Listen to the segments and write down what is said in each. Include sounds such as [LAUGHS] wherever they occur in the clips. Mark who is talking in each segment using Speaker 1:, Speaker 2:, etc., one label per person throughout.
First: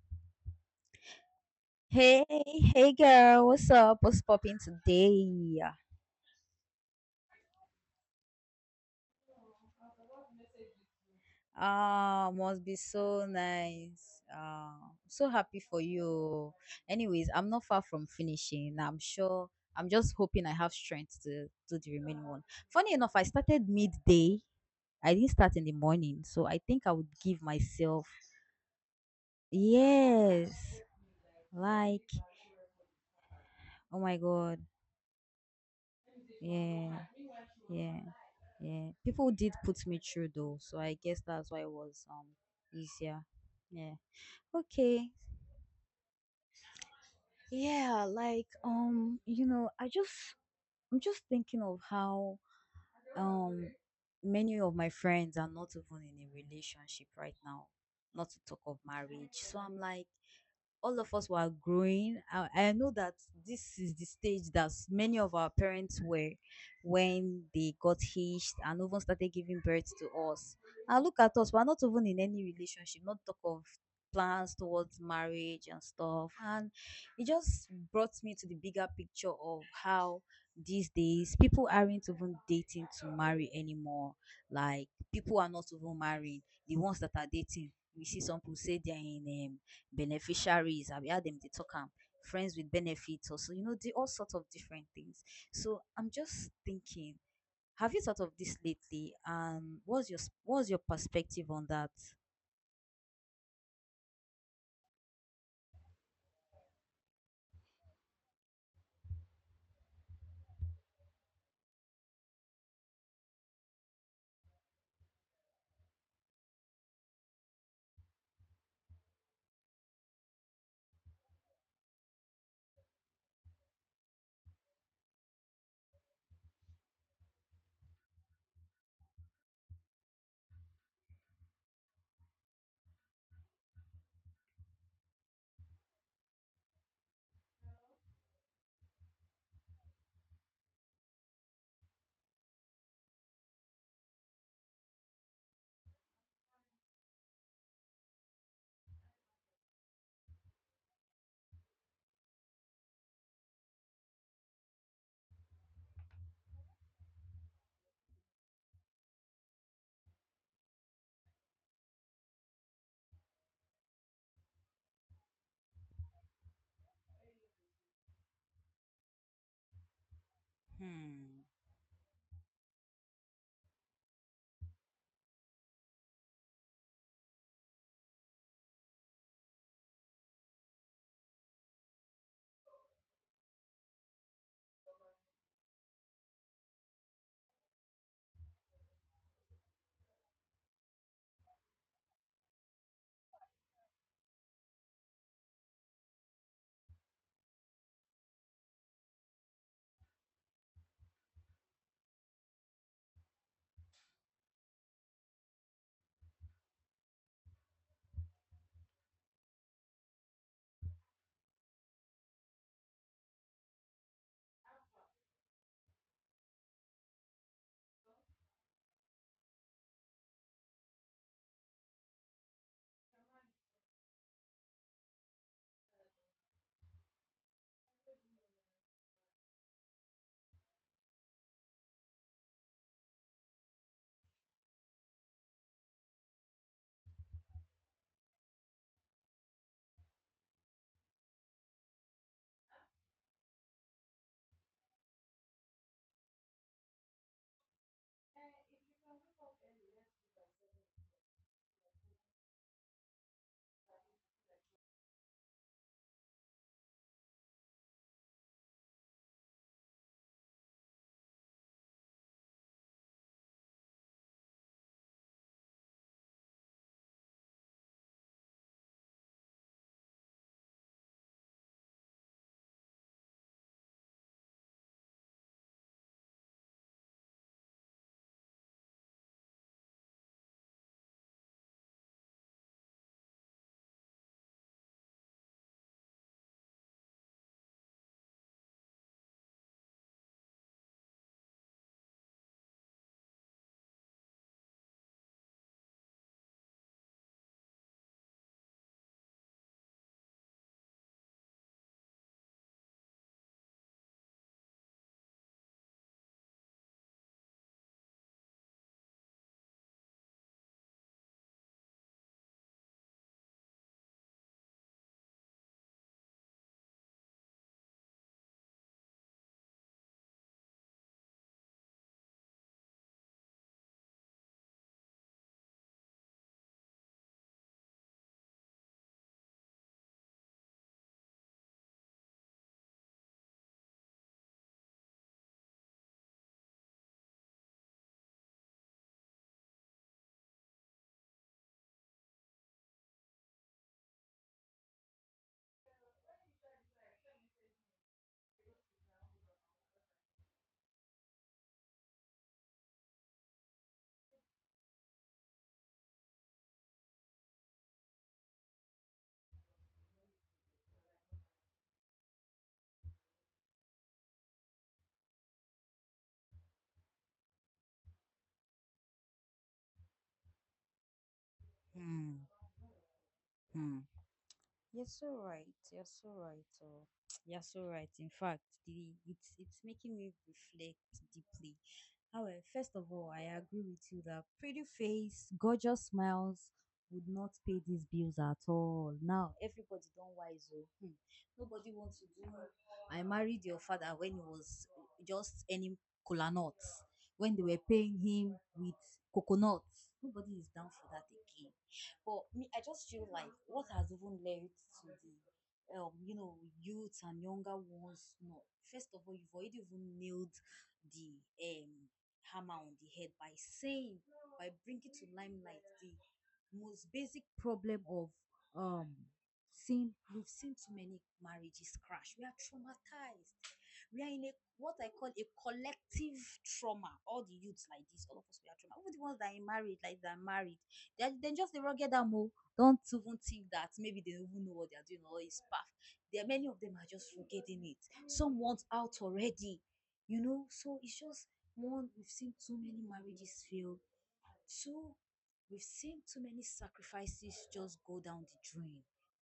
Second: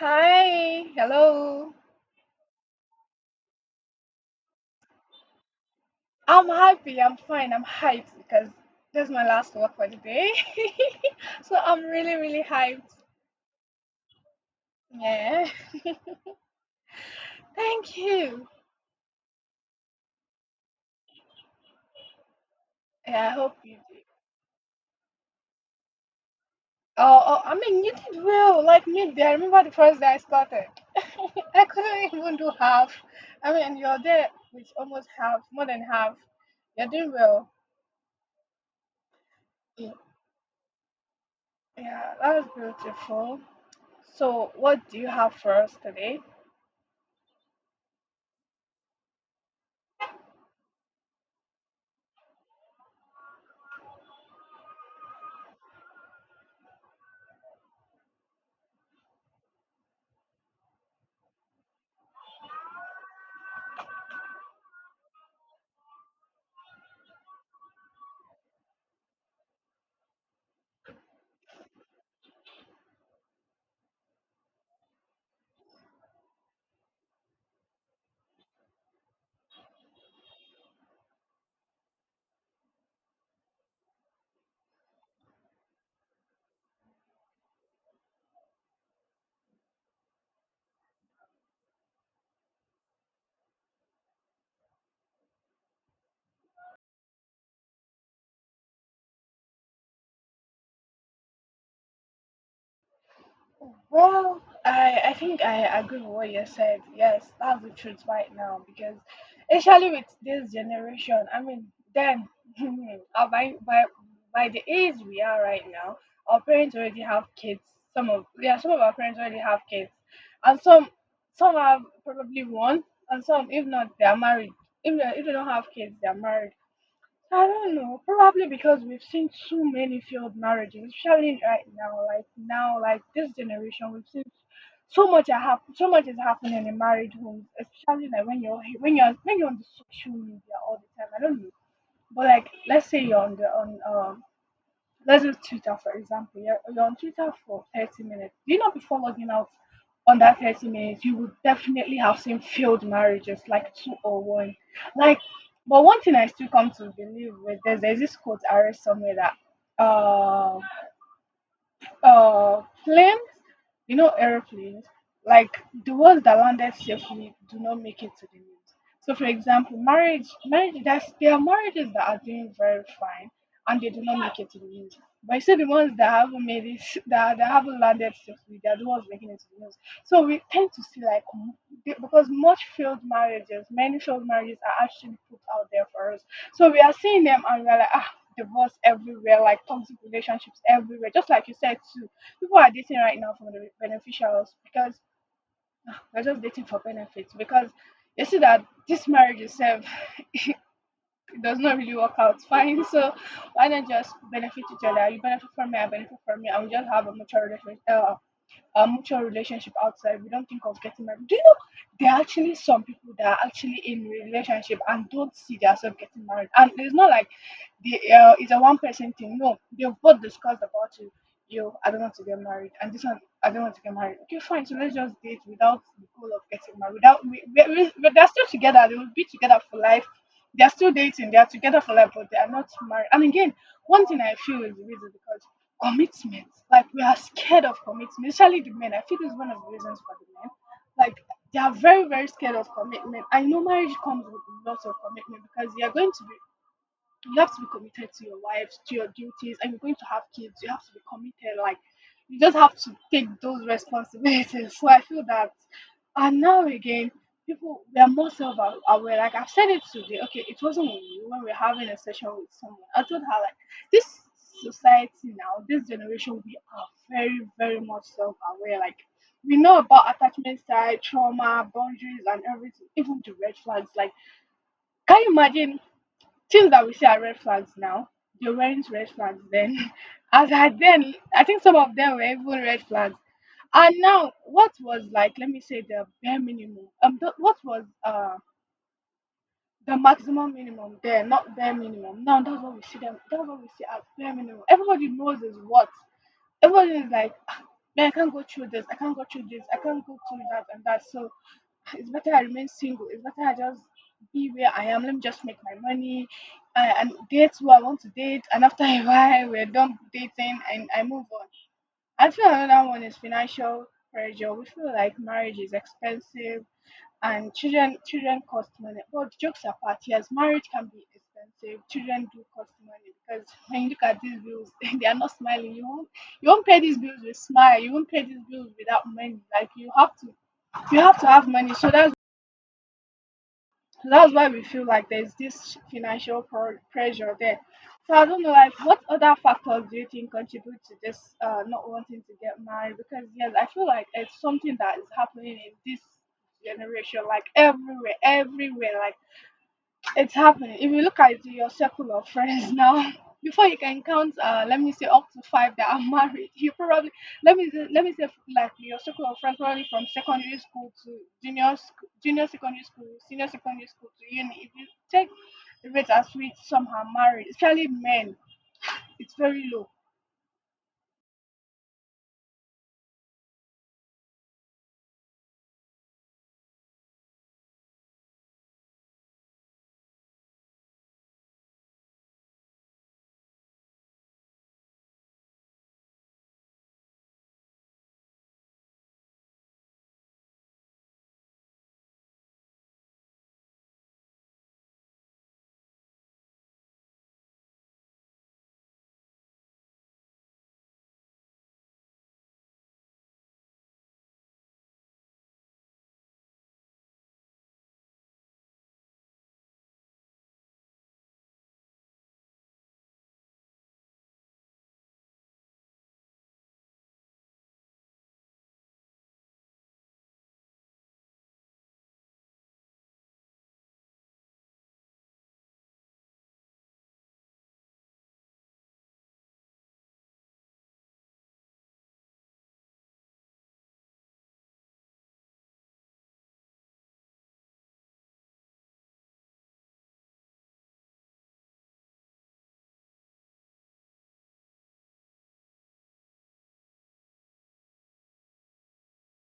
Speaker 1: Hi, hello.
Speaker 2: Hey, hey girl, what's up? What's popping today?
Speaker 1: I'm happy. I'm fine. I'm hyped because that's my last work for the day. [LAUGHS] So I'm really,
Speaker 2: Ah,
Speaker 1: really
Speaker 2: must be
Speaker 1: hyped.
Speaker 2: so nice. Ah, so
Speaker 1: Yeah.
Speaker 2: happy for
Speaker 1: [LAUGHS]
Speaker 2: you. Anyways, I'm not far
Speaker 1: Thank
Speaker 2: from
Speaker 1: you.
Speaker 2: finishing. I'm sure. I'm just hoping I have strength to do the remaining one. Funny enough, I
Speaker 1: Yeah, I hope
Speaker 2: started
Speaker 1: you did.
Speaker 2: midday. I didn't start in the morning, so I think I would
Speaker 1: Oh, oh,
Speaker 2: give
Speaker 1: I mean, you
Speaker 2: myself.
Speaker 1: did well. Like me, there. I remember the first day I started.
Speaker 2: Yes.
Speaker 1: [LAUGHS] I
Speaker 2: Like,
Speaker 1: couldn't even do half. I mean, you're
Speaker 2: oh my
Speaker 1: there
Speaker 2: god.
Speaker 1: with almost half, more than half. You're
Speaker 2: Yeah,
Speaker 1: doing well.
Speaker 2: yeah. Yeah, people did put
Speaker 1: Mm.
Speaker 2: me through though, so I guess that's why it was
Speaker 1: Yeah, that was
Speaker 2: easier.
Speaker 1: beautiful.
Speaker 2: Yeah.
Speaker 1: So, what do you
Speaker 2: Okay.
Speaker 1: have for us today?
Speaker 2: Yeah, like, I'm just thinking of how um many of my friends are not even in a relationship right now, not to talk of marriage. So I'm like, all of us were growing. I know that this is the stage that many of our parents were when they got hitched and even started giving birth to us. And look at us, we're not even in any relationship, not talk of plans towards marriage and stuff. And it just brought me to the bigger picture of how these days people aren't even dating to marry anymore. Like, people are not even married. The ones that are dating, we see some people say they're in beneficiaries, abi how dem dey talk am, friends with benefits also. You know di all sorts of different things. So I'm just thinking, have you thought of this lately, and what's your what's your perspective on that?
Speaker 1: Well, I think I agree with what you said. Yes, that's the truth right now because, especially with this generation, I mean, then [LAUGHS] uh, by, by by the age we are right now, our parents already have kids. Some of our parents already have kids, and some have probably one, and some if not they are married. If they don't have kids, they are married. I don't know. Probably because we've seen too many failed marriages, especially right now. Like now, like this generation, we've seen so much is happening in marriage homes, especially like when you're on the social media all the time. I don't know, but like let's say you're on the on let's use Twitter for example. You're on Twitter for 30 minutes. Do you know before logging out on that 30 minutes, you would definitely have seen failed marriages like two or one. Like, but one thing I still come to believe with this, there's this quote I read somewhere that um planes, aeroplanes, like the ones that landed safely do not make it to the news. So, for example, marriage, there are
Speaker 2: Hmm.
Speaker 1: marriages that are doing very fine and they do not make it to the news. But you see, the ones that haven't made it, [LAUGHS] that haven't landed safely, they are the ones making it to the news. So, we tend to see like, because many failed marriages are actually put out there for us. So, we are seeing them and we are like, ah, divorce everywhere, like toxic relationships everywhere. Just like you said too, people are dating right now for the beneficials because [SIGHS] they're just dating for benefits because they see that this marriage itself [LAUGHS] it does not really work out fine. So why not just benefit each other? You benefit from me, I benefit from you, and we just have a mutual relationship outside. We don't think of getting married. Do you know there are actually some people that are actually in relationship and don't see themselves getting married? And it's not like the it's a one person thing. No, they've both discussed about you. Yo, I don't want to get married, and this one, I don't want to get married. Okay, fine. So let's just date without the goal of getting married. Without, we, but they're still together. They will be together for life. They're still dating. They are together for life, but they are not married. And again, one thing I feel is the reason because commitment, like we are scared of commitment, especially the men. I feel it's one of the reasons for the men. Like they are very, very scared of commitment. I know marriage comes with lots of commitment because you are going to be you have to be committed to your wife, to your duties, and you're going to have kids. You have to be committed. Like you just have to take those responsibilities. [LAUGHS] So I feel that, and now again, people they are more self-aware. Like I've said it today. Okay, it wasn't with you when we are having a session with someone. I told her like this society now, this generation, we are very, very much self-aware. Like we know about attachment style, trauma, boundaries, and everything, even the red flags. Like, can you imagine things that we see are red flags now, they weren't red flags then. [LAUGHS] As at then, I think some of them were even red flags. And now, what was like, let me say the bare minimum. What was the maximum minimum there, not bare minimum. Now that's what we see them. That's what we see as bare minimum. Everybody knows is what. Everybody is like, "Ah, man, I can't go through this. I can't go through this. I can't go through that and that. So it's better I remain single. It's better I just be where I am. Let me just make my money and date who I want to date. And after [LAUGHS] a while, we're done dating and I move on. I feel another one is financial pressure. We feel like marriage is expensive and children cost money. But jokes apart, yes, marriage can be expensive. Children do cost money because [LAUGHS] when you look at these bills, [LAUGHS] they are not smiling. You won't pay these bills with smile. You won't pay these bills without money. Like you have to have money. So that's why we feel like there's this financial pressure there. So I don't know, like, what other factors do you think contribute to this not wanting to get married? Because yes, I feel like it's something that is happening in this generation, like everywhere, everywhere. Like it's happening. If you look at your circle of friends now, [LAUGHS] before you can count, let me say up to five that are [LAUGHS] married, you probably let me say like your circle of friends probably from secondary school to junior secondary school, senior secondary school to uni. If you take the rate at which some are married, especially men, it's very low.
Speaker 2: Hmm. Hmm. You're so right. You're so right. Oh. [TSK] You're so right. In fact, it's making me reflect deeply. However, first of all, I agree with you that pretty face, gorgeous smiles would not pay these bills at all. Now, everybody don't wise up. Hmm. Nobody wants to do. I married your father when he was just earning kola nuts, when they were paying him with coconuts. Nobody is down for that again. But me, I just feel like what has even led to the youth and younger ones. No, first of all, you've already even nailed the hammer on the head by by bringing to limelight the most basic problem of um seeing we've seen too many marriages crash. We are traumatized. We are in a what I call a collective trauma. All the youths like this, all of us we are trauma. Even the ones that are married, like they're married, they are just the rugged ammo. Don't even think that maybe they don't even know what they are doing or is path. There many of them are just forgetting it. Some want out already. So it's just one, we've seen too many marriages fail, so we've seen too many sacrifices just go down the drain.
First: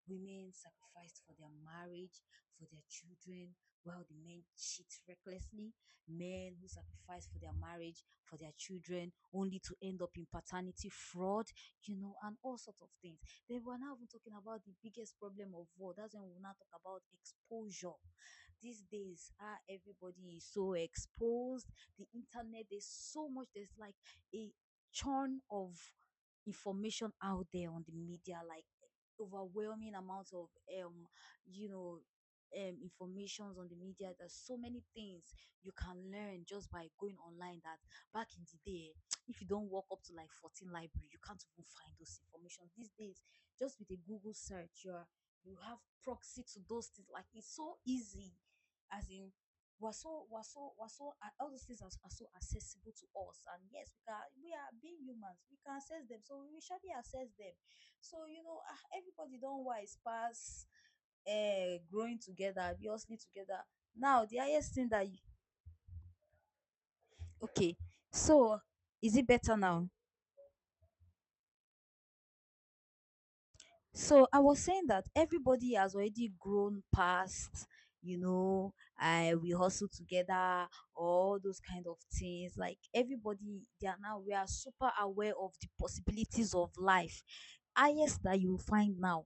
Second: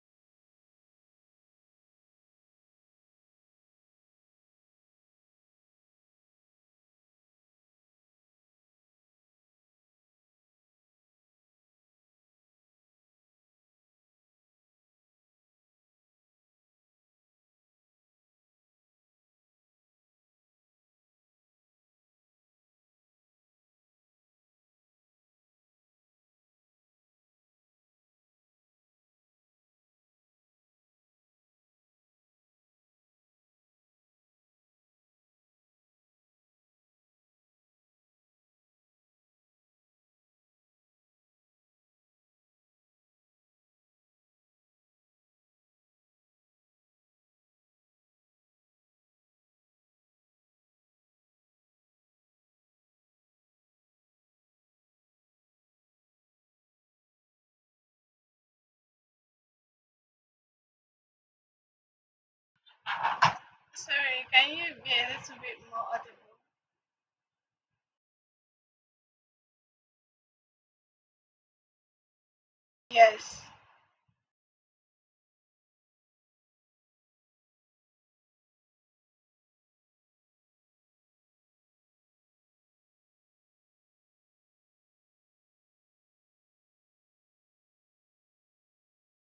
Speaker 2: Women sacrificed for their marriage, for their children, while the men cheat recklessly. Men who sacrifice for their marriage, for their children, only to end up in paternity fraud, and all sorts of things. Then we're now even talking about the biggest problem of all. That's when we now talk about exposure. These days, everybody is so exposed. The internet, there's so much. There's like a churn of information out there on the media, like overwhelming amounts of um, you know, informations on the media. There's so many things you can learn just by going online that back in the day, [TSK] if you don't walk up to like 14 library, you can't even find those information. These days, just with a Google search, you have proxy to those things. Like, it's so easy. As in, we're so we're so we're so all those things are so accessible to us, and yes, we are being humans, we can access them, so we will surely access them. So, everybody don't wise pass. Growing together, obviously together. Now
Speaker 1: Sorry,
Speaker 2: the
Speaker 1: can you
Speaker 2: highest thing
Speaker 1: be
Speaker 2: that
Speaker 1: a
Speaker 2: you —
Speaker 1: little bit more audible?
Speaker 2: okay, so, is it better now?
Speaker 1: Yes.
Speaker 2: So I was saying that everybody has already grown past, I we hustle together, all those kind of things. Like, everybody, they are now, we are super aware of the possibilities of life. Highest that you will find now.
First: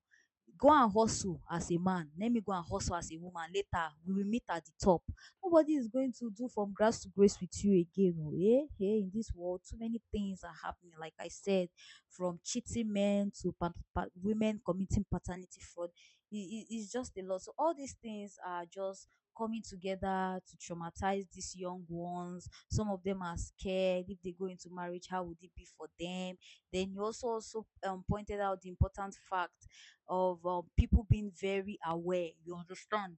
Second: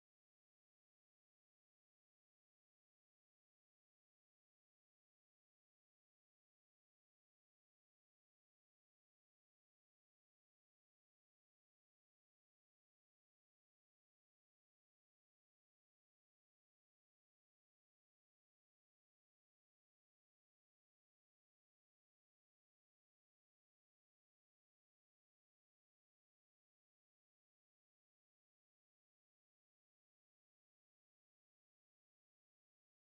Speaker 2: Go and hustle as a man. Let me go and hustle as a woman. Later, we will meet at the top. Nobody is going to do from grass to grace with you again. Oh, eh? Hey, in this world, too many things are happening. Like I said, from cheating men to women committing paternity fraud. It's just a lot. So all these things are just coming together to traumatize these young ones. Some of them are scared, if they go into marriage, how would it be for them? Then you also pointed out the important fact of people being very aware. You understand.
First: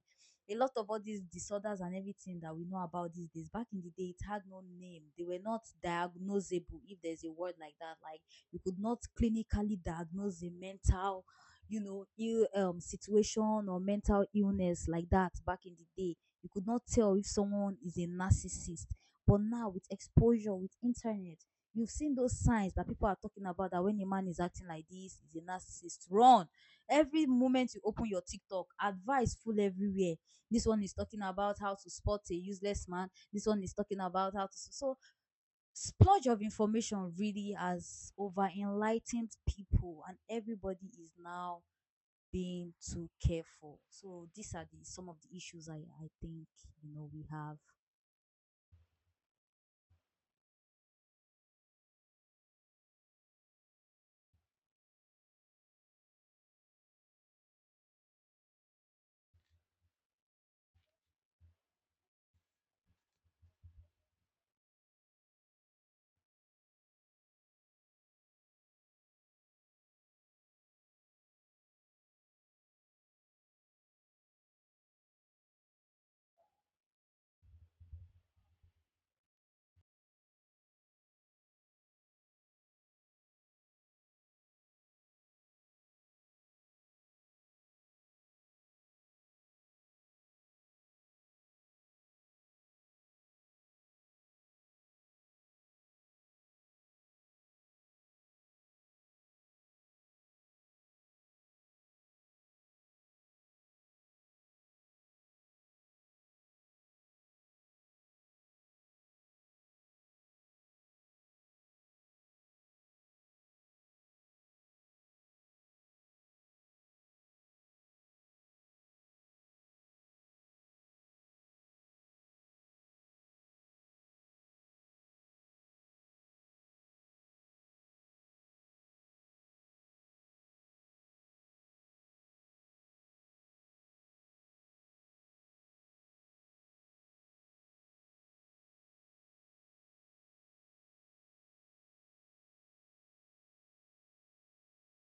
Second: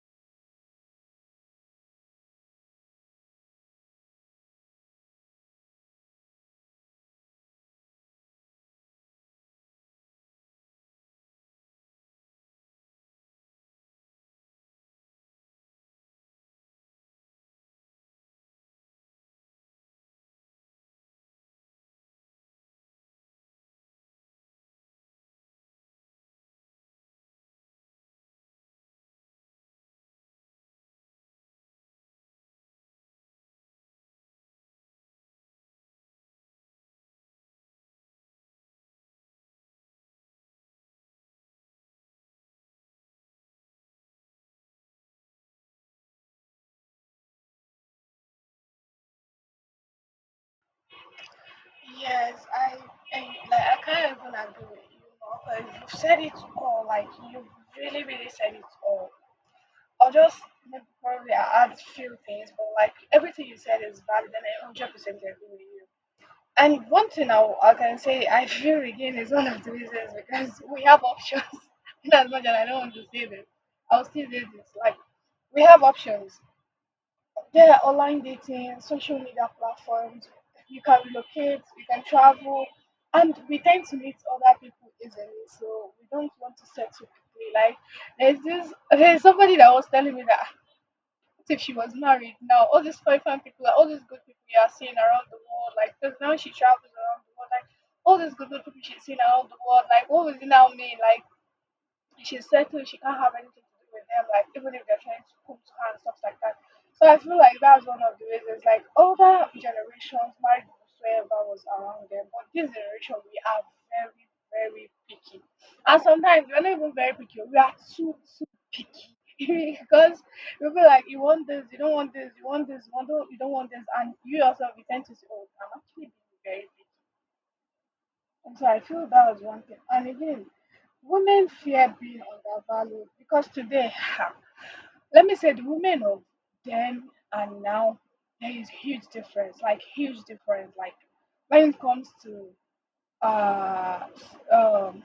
Speaker 2: A lot of all these disorders and everything that we know about these days, back in the day, it had no name. They were not diagnosable, if there's a word like that. Like, you could not clinically diagnose a mental ill situation or mental illness like that back in the day. You could not tell if someone is a narcissist, but now, with exposure, with internet, you've seen those signs that people are talking about, that when a man is acting like this, he's a narcissist, run. Every moment you open your TikTok, advice full everywhere. This one is talking about how to spot a useless man, this one is talking about how to so splurge of information really has over enlightened people, and everybody is now being too careful. So these are the some of the issues I think, you know, we have.
Speaker 1: Yes, I like I can't even agree with you more because you've said it all. Like you've really, really said it all. I'll just maybe probably add few things, but like everything you said is valid, and I 100% agree with you. And one thing I can say, I feel again is one of the reasons because we have options. [LAUGHS] In as much as I don't want to say this, I'll still say this. Like we have options. Yeah, online dating, social media platforms, you can relocate, you can travel, and we tend to meet other people easily. So we don't want to settle quickly. Like there's somebody that was telling me that "Ah, what if she was married now, all these fine fine people, like, all these good people you are seeing around the world, like because now she travels around the world, like all these good good people she's seeing around the world, like what would it now mean? Like she's settled, she can't have anything to do with them, like even if they're trying to come to her and stuff like that. So I feel like that's one of the reasons like older generations married whoever was around them. But this generation we are very, very picky. And sometimes we're not even very picky, we are too too picky. [LAUGHS] Because we feel like you want this, you don't want this, you want this, you want don't, you don't want this, and you yourself you tend to say, oh, I'm actually being very picky. And so I feel that was one thing. And again, women fear being undervalued because today, ha, let me say, the women of then and now, there is huge difference. Like when it comes to uh, s- um,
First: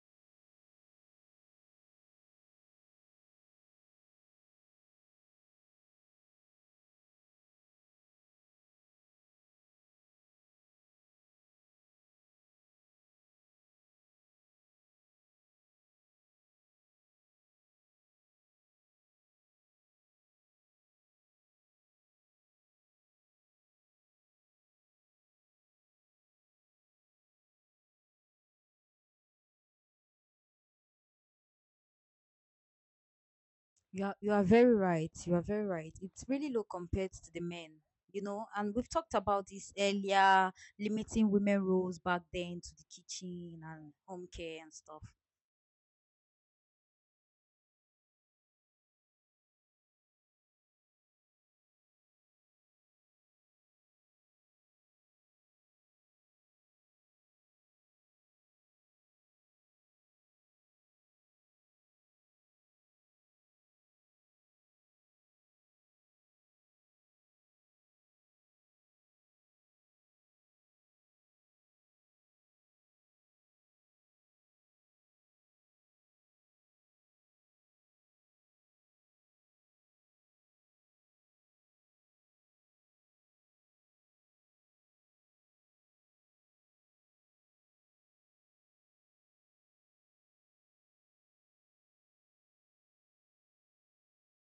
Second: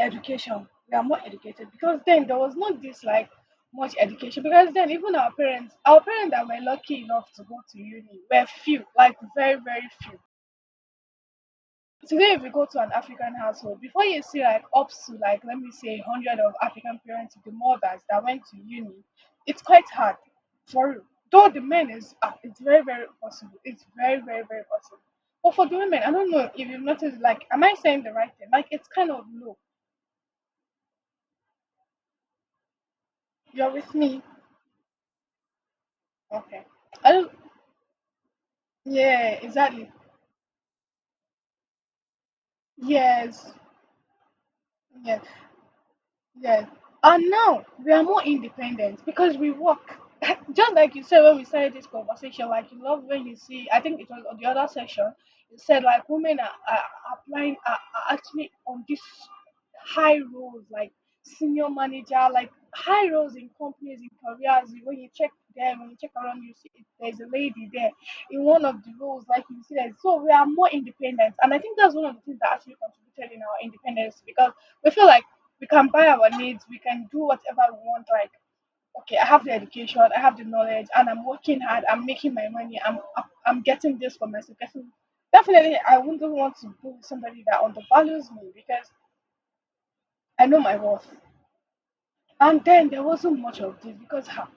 Speaker 1: education, we are more educated because then there was not this like much education because then even our parents, that were lucky enough to go to uni were few, like very very few. Today, if you go to an African household, before you see like up to like let me say 100 of African parents with the mothers that went to uni, it's quite hard for real. Though the men is it's very very possible. It's very very very possible. But for the women, I don't know if you've noticed. Like, am I saying the right thing? Like, it's kind of low. You're with
Speaker 2: you are
Speaker 1: me,
Speaker 2: you are very right. You are very right. It's really
Speaker 1: okay?
Speaker 2: low
Speaker 1: I
Speaker 2: compared
Speaker 1: don't.
Speaker 2: to the men. You know, and we've talked
Speaker 1: Yeah,
Speaker 2: about this
Speaker 1: exactly.
Speaker 2: earlier, limiting women roles back then to the
Speaker 1: Yes,
Speaker 2: kitchen and home care and stuff.
Speaker 1: yes. Yes. And now we are more independent because we work. [LAUGHS] Just like you said when we started this conversation, like you love when you see, I think it was on the other section, you said like women are applying, are actually on this high roles, like senior manager, like high roles in companies, in careers. When you check them, when you check around, you see there's a lady there in one of the roles, like you see that. So we are more independent. And I think that's one of the things that actually contributed in our independence because we feel like we can buy our needs, we can do whatever we want. Like, okay, I have the education, I have the knowledge, and I'm working hard, I'm making my money, I'm getting this for myself. Getting, definitely, I wouldn't want to be with somebody that undervalues me because I know my worth. And then there wasn't much of this because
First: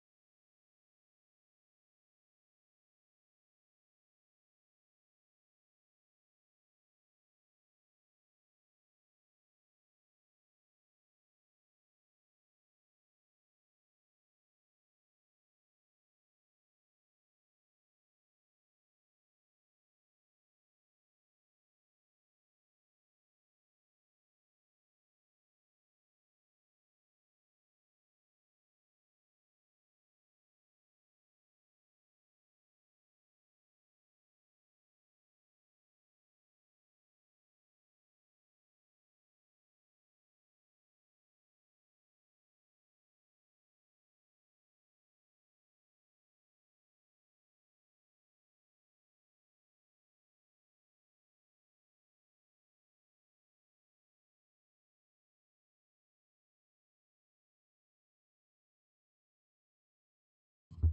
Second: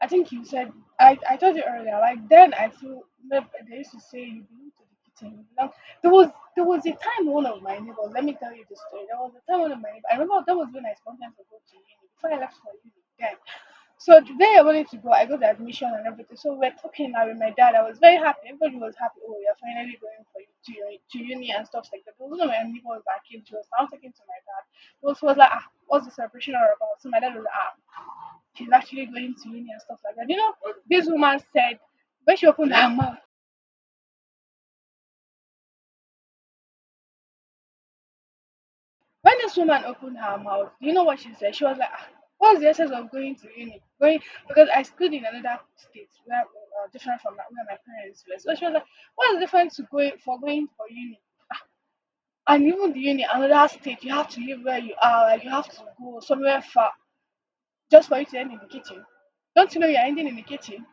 Speaker 1: I think you said I told you earlier, like then I feel remember they used to say you belong to the kitchen. You belong. There was there was a time one of my neighbors, let me tell you the story. There was a time one of my neighbors, I remember that was when I spontaneously go to uni before I left for uni then. So the day I wanted to go, I got the admission and everything. So we're talking now with my dad. I was very happy. Everybody was happy. Oh, you're finally going for to, your, to uni and stuff like that. But one of my neighbors that came to us, I was talking to my dad also was like, ah, what's the separation all about? So my dad was like, ah, she's actually going to uni and stuff like that. You know, this woman said when she opened her mouth, when this woman opened her mouth, you know what she said? She was like, ah, what's the essence of going to uni? Going because I schooled in another state where different from that where my parents were. So she was like, what's the difference to going for going for uni? And even the uni, another state, you have to live where you are, like you have to go somewhere far just for you to end in the kitchen. Don't you know you're ending in the kitchen?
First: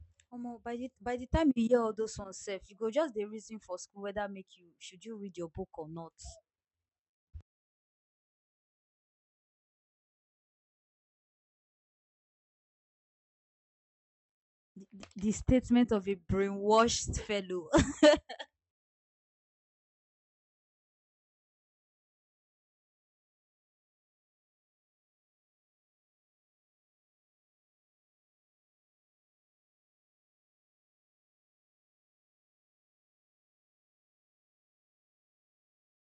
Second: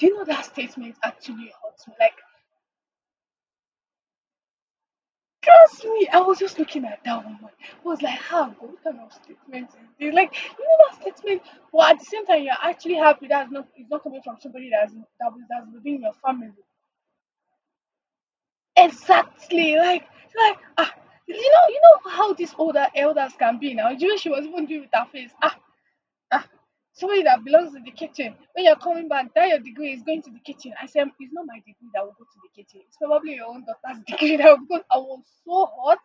Speaker 1: Do you know that
Speaker 2: Omo, by the
Speaker 1: statement
Speaker 2: by the time
Speaker 1: actually
Speaker 2: you hear
Speaker 1: hurts
Speaker 2: all
Speaker 1: me? Like,
Speaker 2: those ones sef, you go just the reason for school, whether make you should you read your book
Speaker 1: trust
Speaker 2: or
Speaker 1: me,
Speaker 2: not.
Speaker 1: I was just looking at that woman. I was like, how good what kind of statement is this? Like, you know that statement, but at the same time, you're actually happy that's not it's not coming from somebody that's
Speaker 2: the
Speaker 1: that
Speaker 2: the
Speaker 1: was that's
Speaker 2: statement
Speaker 1: within
Speaker 2: of
Speaker 1: your
Speaker 2: a
Speaker 1: family.
Speaker 2: brainwashed fellow. [LAUGHS]
Speaker 1: Exactly. Like ah, you know how these older elders can be now. You know, she was even doing with her face. Ah, Ah, somebody that belongs in the kitchen. When you're coming back, that your degree is going to the kitchen. I said, it's not my degree that will go to the kitchen. It's probably your own daughter's [LAUGHS] degree that will because I was so hot.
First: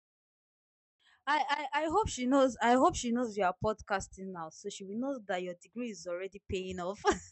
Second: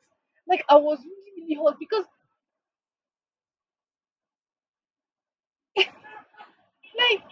Speaker 1: Like I was really,
Speaker 2: I,
Speaker 1: really hot
Speaker 2: I, I
Speaker 1: because
Speaker 2: hope she knows, you are podcasting now, so she will know that your degree is already paying off.
Speaker 1: like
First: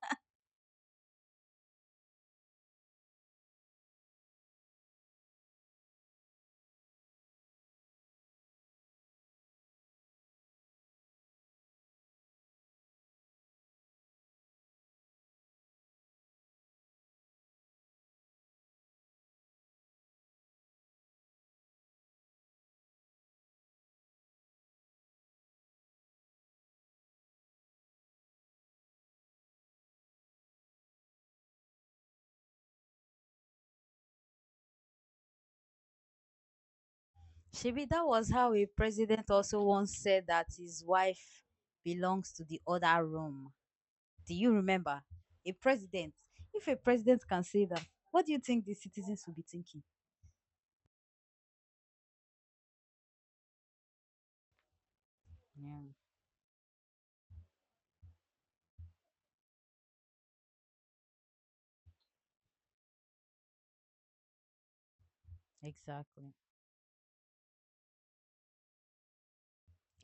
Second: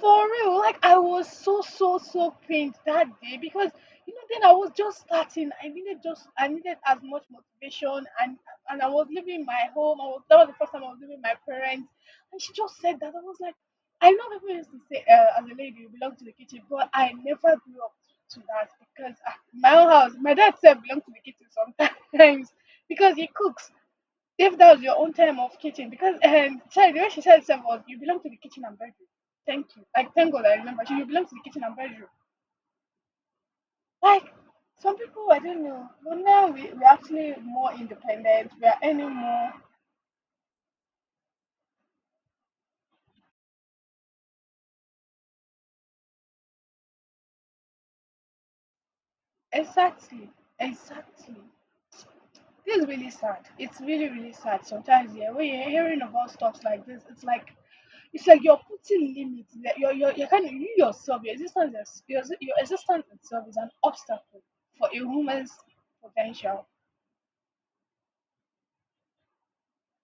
Speaker 1: for real, like I was so so so pained that day because you know then I was just starting. I needed just I needed as much motivation and I was leaving my home. I was that was the first time I was leaving my parents, and she just said that I was like, I know people used to say as a lady you belong to the kitchen, but I never grew up to that because my own house, my dad said belong to the kitchen sometimes [LAUGHS] because he cooks. If that was your own time of kitchen, because sorry, the way she said itself was, you belong to the kitchen and bedroom. Thank you. Like, thank God I remember. She, you belong to the kitchen and bedroom. Like, some people, I don't know. But now we're actually
Speaker 2: [LAUGHS]
Speaker 1: more
Speaker 2: Shebi, that was
Speaker 1: independent.
Speaker 2: how a
Speaker 1: We are earning
Speaker 2: president
Speaker 1: more.
Speaker 2: also once said that his wife belongs to the other room. Do you remember? A president. If a president can say that, what do you think the citizens will be thinking?
Speaker 1: Exactly. Exactly. This is really sad. It's really, really sad. Sometimes, yeah, when you're
Speaker 2: Yeah,
Speaker 1: hearing about stuff like this, it's like you're putting limits. That You're kind of, you yourself, your existence, is- your existence itself is an obstacle for a woman's
Speaker 2: exactly.
Speaker 1: potential.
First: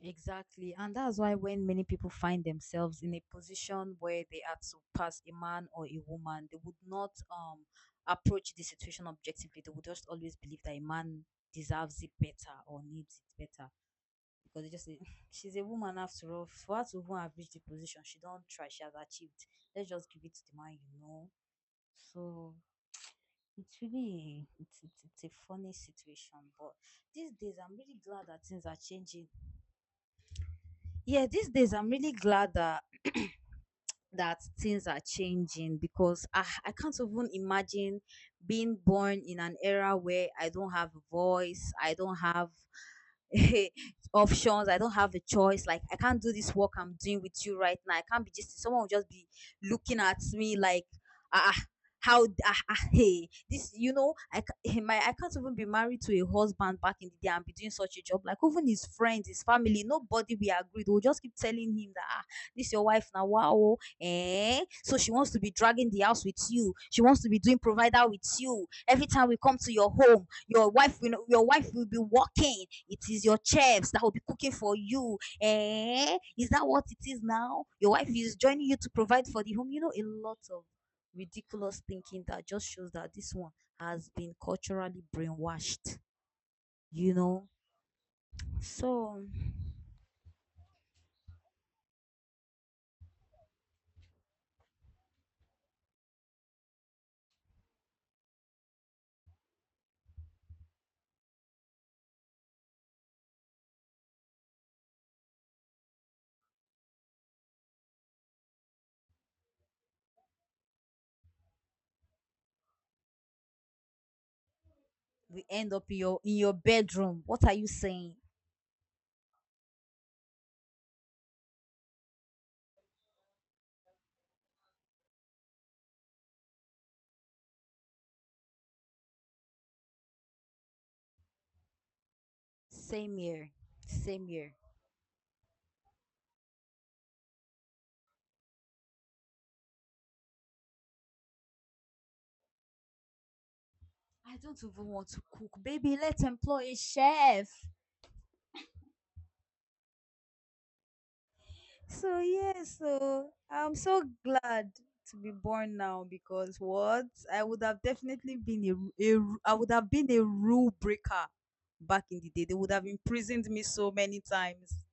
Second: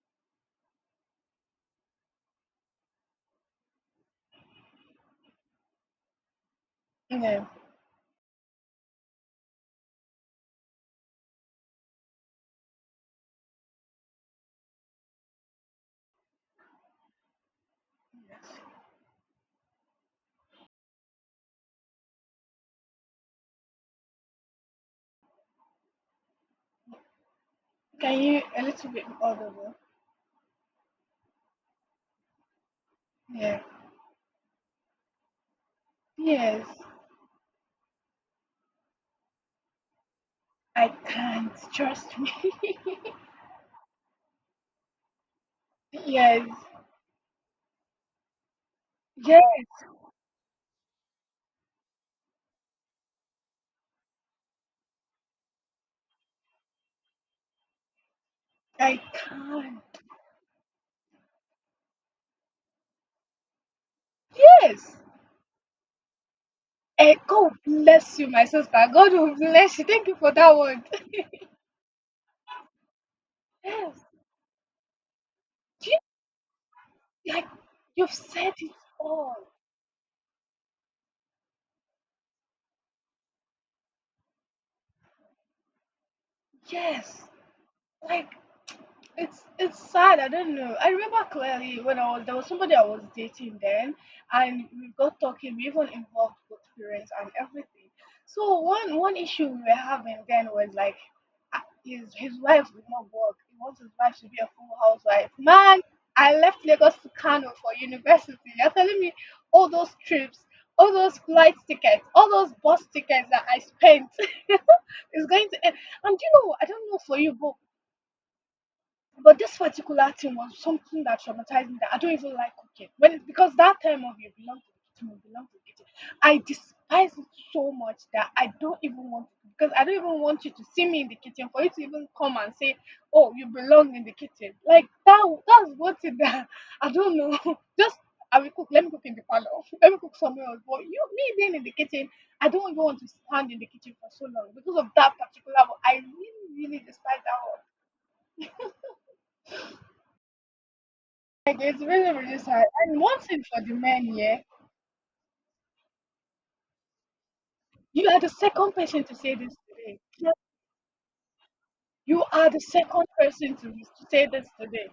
Speaker 2: Exactly. And that's why when many people find themselves in a position where they are to pass a man or a woman, they would not
Speaker 1: Yeah.
Speaker 2: approach the situation objectively. They would just always believe that a man deserves it better or needs it better. Because they just say, [LAUGHS] she's a woman after all. For her to even have reached the position, she don't
Speaker 1: Yes.
Speaker 2: try, she has achieved. Let's just give it to the man. So it's really it's a funny situation, but these days I'm really
Speaker 1: Can
Speaker 2: glad
Speaker 1: you
Speaker 2: that
Speaker 1: a
Speaker 2: things are
Speaker 1: little bit
Speaker 2: changing.
Speaker 1: audible?
Speaker 2: Yeah, these days I'm really glad that
Speaker 1: Yeah.
Speaker 2: things are changing, because I,
Speaker 1: Yes.
Speaker 2: I can't even imagine being born in an era where I don't
Speaker 1: I
Speaker 2: have a
Speaker 1: can't.
Speaker 2: voice, I don't
Speaker 1: Trust me.
Speaker 2: have
Speaker 1: [LAUGHS]
Speaker 2: [LAUGHS] options, I don't have a choice. Like, I can't do
Speaker 1: Yes.
Speaker 2: this work I'm doing with you right now. I can't be just — someone will just be
Speaker 1: Yes.
Speaker 2: looking at me like, ah, ah, how, hey, this, you know, I, [LAUGHS] my, I can't even be married to a husband back in the day and be doing such a job. Like, even his
Speaker 1: I
Speaker 2: friends, his
Speaker 1: can.
Speaker 2: family, nobody we agreed. We'll just keep telling him that, ah, this your wife now, wow, eh?
Speaker 1: Yes.
Speaker 2: So she wants to be dragging the house with you. She
Speaker 1: Eh,
Speaker 2: wants to be
Speaker 1: God
Speaker 2: doing provider
Speaker 1: bless
Speaker 2: with
Speaker 1: you, my
Speaker 2: you.
Speaker 1: sister.
Speaker 2: Every
Speaker 1: God
Speaker 2: time
Speaker 1: will
Speaker 2: we come to
Speaker 1: bless you.
Speaker 2: your
Speaker 1: Thank you
Speaker 2: home,
Speaker 1: for that word. [LAUGHS]
Speaker 2: your wife will be working. It is your chefs that
Speaker 1: Yes.
Speaker 2: will be cooking for you.
Speaker 1: Do
Speaker 2: Eh? Is that what it is
Speaker 1: you, like
Speaker 2: now? Your wife
Speaker 1: you've
Speaker 2: is
Speaker 1: said
Speaker 2: joining
Speaker 1: it
Speaker 2: you to provide
Speaker 1: all.
Speaker 2: for the home. You know, a lot of ridiculous thinking that just shows that this one has been culturally brainwashed. You
Speaker 1: Yes.
Speaker 2: know,
Speaker 1: Like
Speaker 2: so
Speaker 1: it's sad. I don't know. I remember clearly when I was there was somebody I was dating then, and we got talking. We even involved both parents and everything. So one issue we were having then was like, uh, his wife would not work. He wants his wife to be a full housewife. Man, I left Lagos to Kano for university. You're telling me all those trips, all those flight tickets, all those bus tickets that I spent [LAUGHS] is
Speaker 2: we
Speaker 1: going to
Speaker 2: end
Speaker 1: end.
Speaker 2: up in
Speaker 1: And do you know,
Speaker 2: your
Speaker 1: what? I don't know for
Speaker 2: bedroom.
Speaker 1: you,
Speaker 2: What are you saying?
Speaker 1: but this particular thing was something that traumatized me that I don't even like cooking. When because that time of you belong to the kitchen, you belong to the kitchen. I despise it so much that I don't even want to because I don't even want you to see me in the kitchen for you to even come and say,
Speaker 2: Same
Speaker 1: oh, you
Speaker 2: here.
Speaker 1: belong in the
Speaker 2: Same
Speaker 1: kitchen.
Speaker 2: here.
Speaker 1: Like that's what it that [LAUGHS] I don't know. [LAUGHS] Just I will cook, let me cook in the parlor, [LAUGHS] let me cook somewhere else. But you me being in the kitchen, I don't even want to stand in the kitchen for so
Speaker 2: I
Speaker 1: long
Speaker 2: don't
Speaker 1: because of
Speaker 2: even want
Speaker 1: that
Speaker 2: to cook.
Speaker 1: particular one.
Speaker 2: Baby,
Speaker 1: I
Speaker 2: let's
Speaker 1: really,
Speaker 2: employ a
Speaker 1: really despise that
Speaker 2: chef.
Speaker 1: one. Like it's very,
Speaker 2: So
Speaker 1: really
Speaker 2: yeah,
Speaker 1: sad. And one
Speaker 2: so
Speaker 1: thing for the
Speaker 2: I'm so
Speaker 1: men, yeah,
Speaker 2: glad to be born now, because what? I would have
Speaker 1: you are the
Speaker 2: definitely been
Speaker 1: second person
Speaker 2: a
Speaker 1: to say
Speaker 2: ru- I
Speaker 1: this
Speaker 2: would have
Speaker 1: today.
Speaker 2: been a
Speaker 1: Yeah.
Speaker 2: rule breaker back in
Speaker 1: You
Speaker 2: the day.
Speaker 1: are
Speaker 2: They
Speaker 1: the
Speaker 2: would have
Speaker 1: second
Speaker 2: imprisoned
Speaker 1: person
Speaker 2: me
Speaker 1: to,
Speaker 2: so
Speaker 1: to
Speaker 2: many
Speaker 1: say this
Speaker 2: times.
Speaker 1: today.